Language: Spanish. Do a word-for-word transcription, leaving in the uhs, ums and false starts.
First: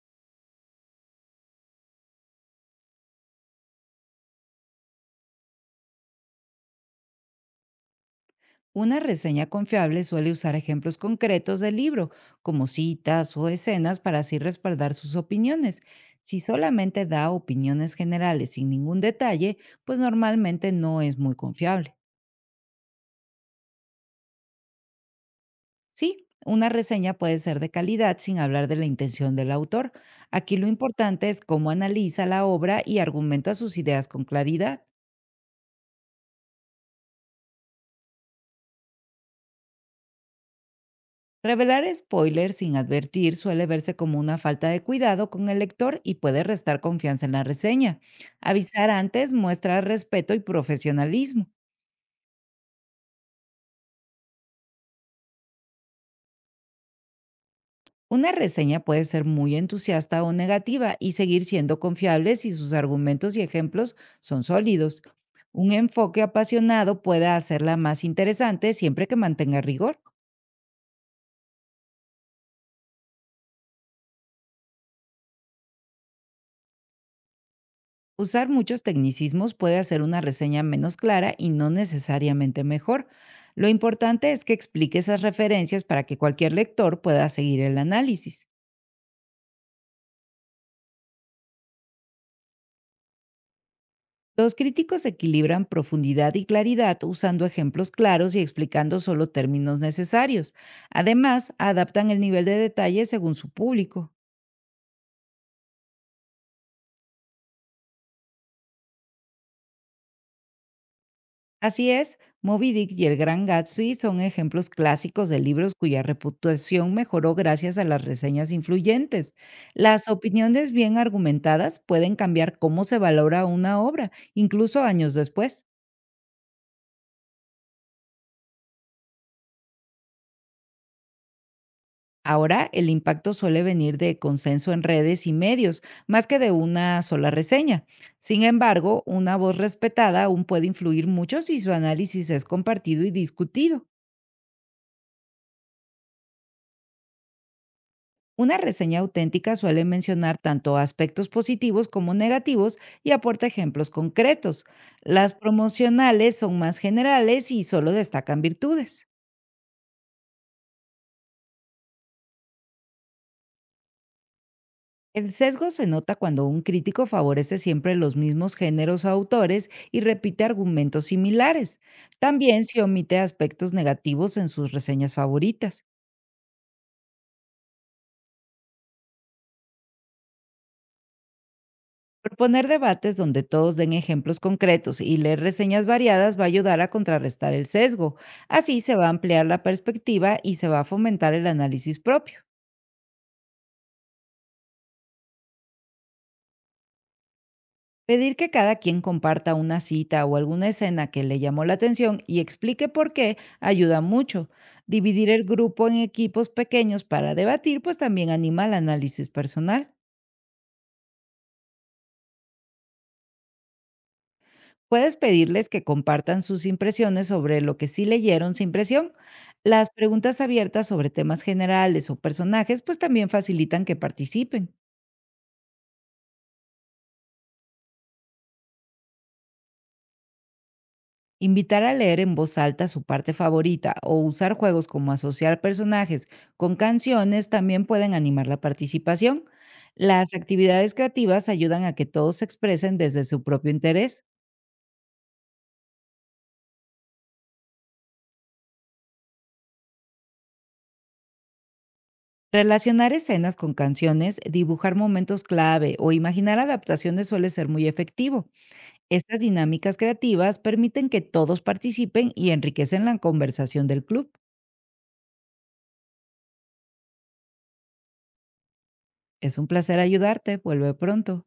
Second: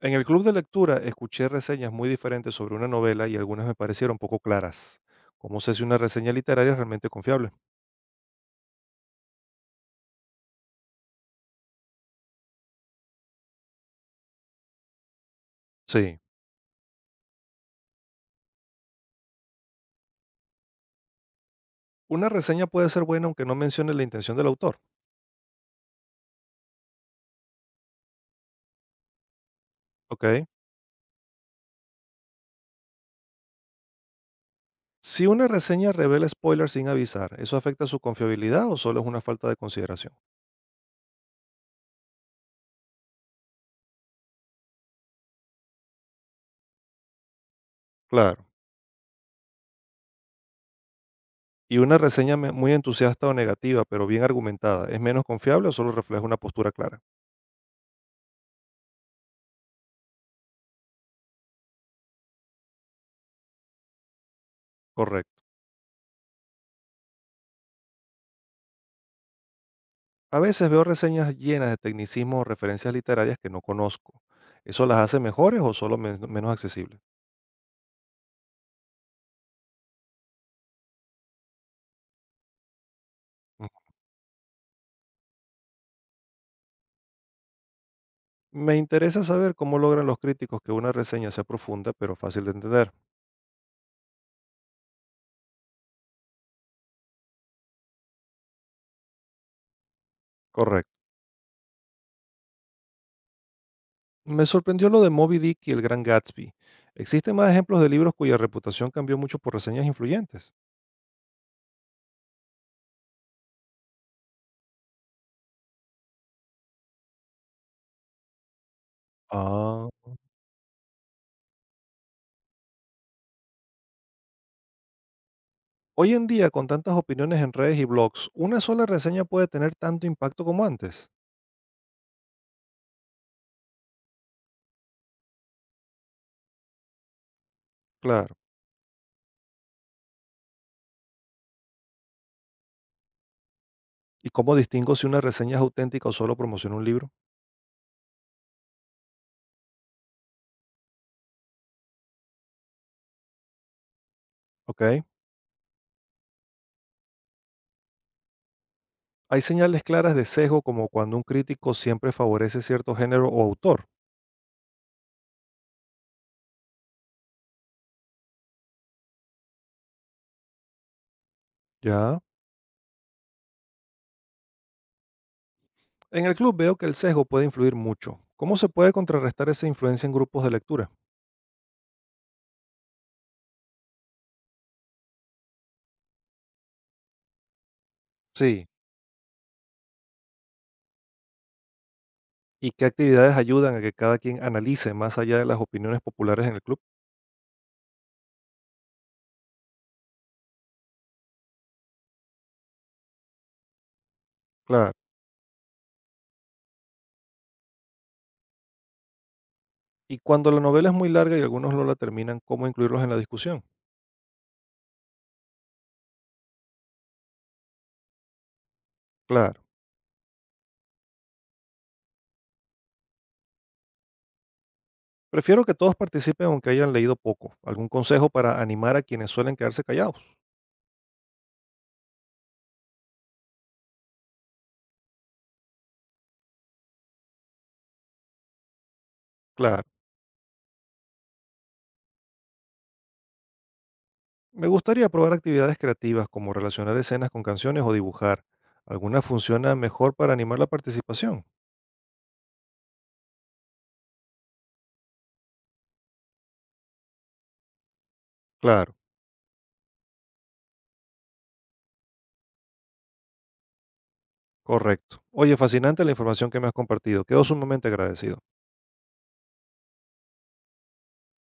En el club de lectura escuché reseñas muy diferentes sobre una novela y algunas me parecieron poco claras. ¿Cómo sé si una reseña literaria es realmente confiable? Una reseña confiable suele usar ejemplos concretos del libro, como citas o escenas, para así respaldar sus opiniones. Sí. Si solamente da opiniones generales sin ningún detalle, pues normalmente no es muy confiable. Una reseña puede ser buena aunque no mencione la intención del autor, Sí, una reseña puede ser de calidad sin hablar de la intención del autor. ¿ok? Aquí lo importante es cómo analiza la obra y argumenta sus ideas con claridad. Si una reseña revela spoilers sin avisar, ¿eso afecta su confiabilidad o solo es una falta de consideración? Revelar spoilers sin advertir suele verse como una falta de cuidado con el lector y puede restar confianza en la reseña. Claro. Avisar antes muestra respeto y profesionalismo. ¿Y una reseña me- muy entusiasta o negativa, pero bien argumentada, es menos confiable o solo refleja una postura clara? Una reseña puede ser muy entusiasta o negativa y seguir siendo confiable si sus argumentos y ejemplos son sólidos. Correcto. Un enfoque apasionado puede hacerla más interesante siempre que mantenga rigor. A veces veo reseñas llenas de tecnicismos o referencias literarias que no conozco. ¿Eso las hace mejores o solo men- menos accesibles? Usar muchos tecnicismos puede hacer una reseña menos clara y no necesariamente mejor. Lo Ujú. importante es que explique esas referencias para que cualquier lector pueda seguir el análisis. Me interesa saber cómo logran los críticos que una reseña sea profunda pero fácil de entender. Los críticos equilibran profundidad y claridad usando ejemplos claros y explicando solo términos necesarios. Correcto. Además, adaptan el nivel de detalle según su público. Me sorprendió lo de Moby Dick y el Gran Gatsby. ¿Existen más ejemplos de libros cuya reputación cambió mucho por reseñas influyentes? Así es, Moby Dick y El Gran Gatsby son ejemplos clásicos de libros cuya reputación mejoró gracias a las reseñas influyentes. Ah. Las opiniones bien argumentadas pueden cambiar cómo se valora una obra, incluso años después. Hoy en día, con tantas opiniones en redes y blogs, ¿una sola reseña puede tener tanto impacto como antes? Ahora, el impacto suele venir de consenso en redes y medios, más que de una sola reseña. Claro. Sin embargo, una voz respetada aún puede influir mucho si su análisis es compartido y discutido. ¿Y cómo distingo si una reseña es auténtica o solo promociona un libro? Una reseña auténtica suele mencionar tanto aspectos positivos como negativos y aporta ejemplos concretos. Ok. Las promocionales son más generales y solo destacan virtudes. Hay señales claras de sesgo como cuando un crítico siempre favorece cierto género o autor. El sesgo se nota cuando un crítico favorece siempre los mismos géneros o autores y repite argumentos similares. Ya. También se omite aspectos negativos en sus reseñas favoritas. En el club veo que el sesgo puede influir mucho. ¿Cómo se puede contrarrestar esa influencia en grupos de lectura? Proponer debates donde todos den ejemplos concretos y leer reseñas variadas va a ayudar a contrarrestar el sesgo. Sí. Así se va a ampliar la perspectiva y se va a fomentar el análisis propio. ¿Y qué actividades ayudan a que cada quien analice más allá de las opiniones populares en el club? Pedir que cada quien comparta una cita o alguna escena que le llamó la atención y explique por qué ayuda mucho. Claro. Dividir el grupo en equipos pequeños para debatir pues también anima al análisis personal. ¿Y cuando la novela es muy larga y algunos no la terminan, cómo incluirlos en la discusión? Puedes pedirles que compartan sus impresiones sobre lo que sí leyeron sin presión. Claro. Las preguntas abiertas sobre temas generales o personajes pues también facilitan que participen. Prefiero que todos participen aunque hayan leído poco. ¿Algún consejo para animar a quienes suelen quedarse callados? Invitar a leer en voz alta su parte favorita o usar juegos como asociar personajes con canciones también pueden animar la participación. Claro. Las actividades creativas ayudan a que todos se expresen desde su propio interés. Me gustaría probar actividades creativas como relacionar escenas con canciones o dibujar. ¿Alguna funciona mejor para animar la participación? Relacionar escenas con canciones, dibujar momentos clave o imaginar adaptaciones suele ser muy efectivo. Claro, Estas dinámicas creativas permiten que todos participen y enriquecen la conversación del club. correcto. Oye, fascinante la información que me has compartido. Quedo sumamente agradecido. Es un placer ayudarte. Vuelve pronto.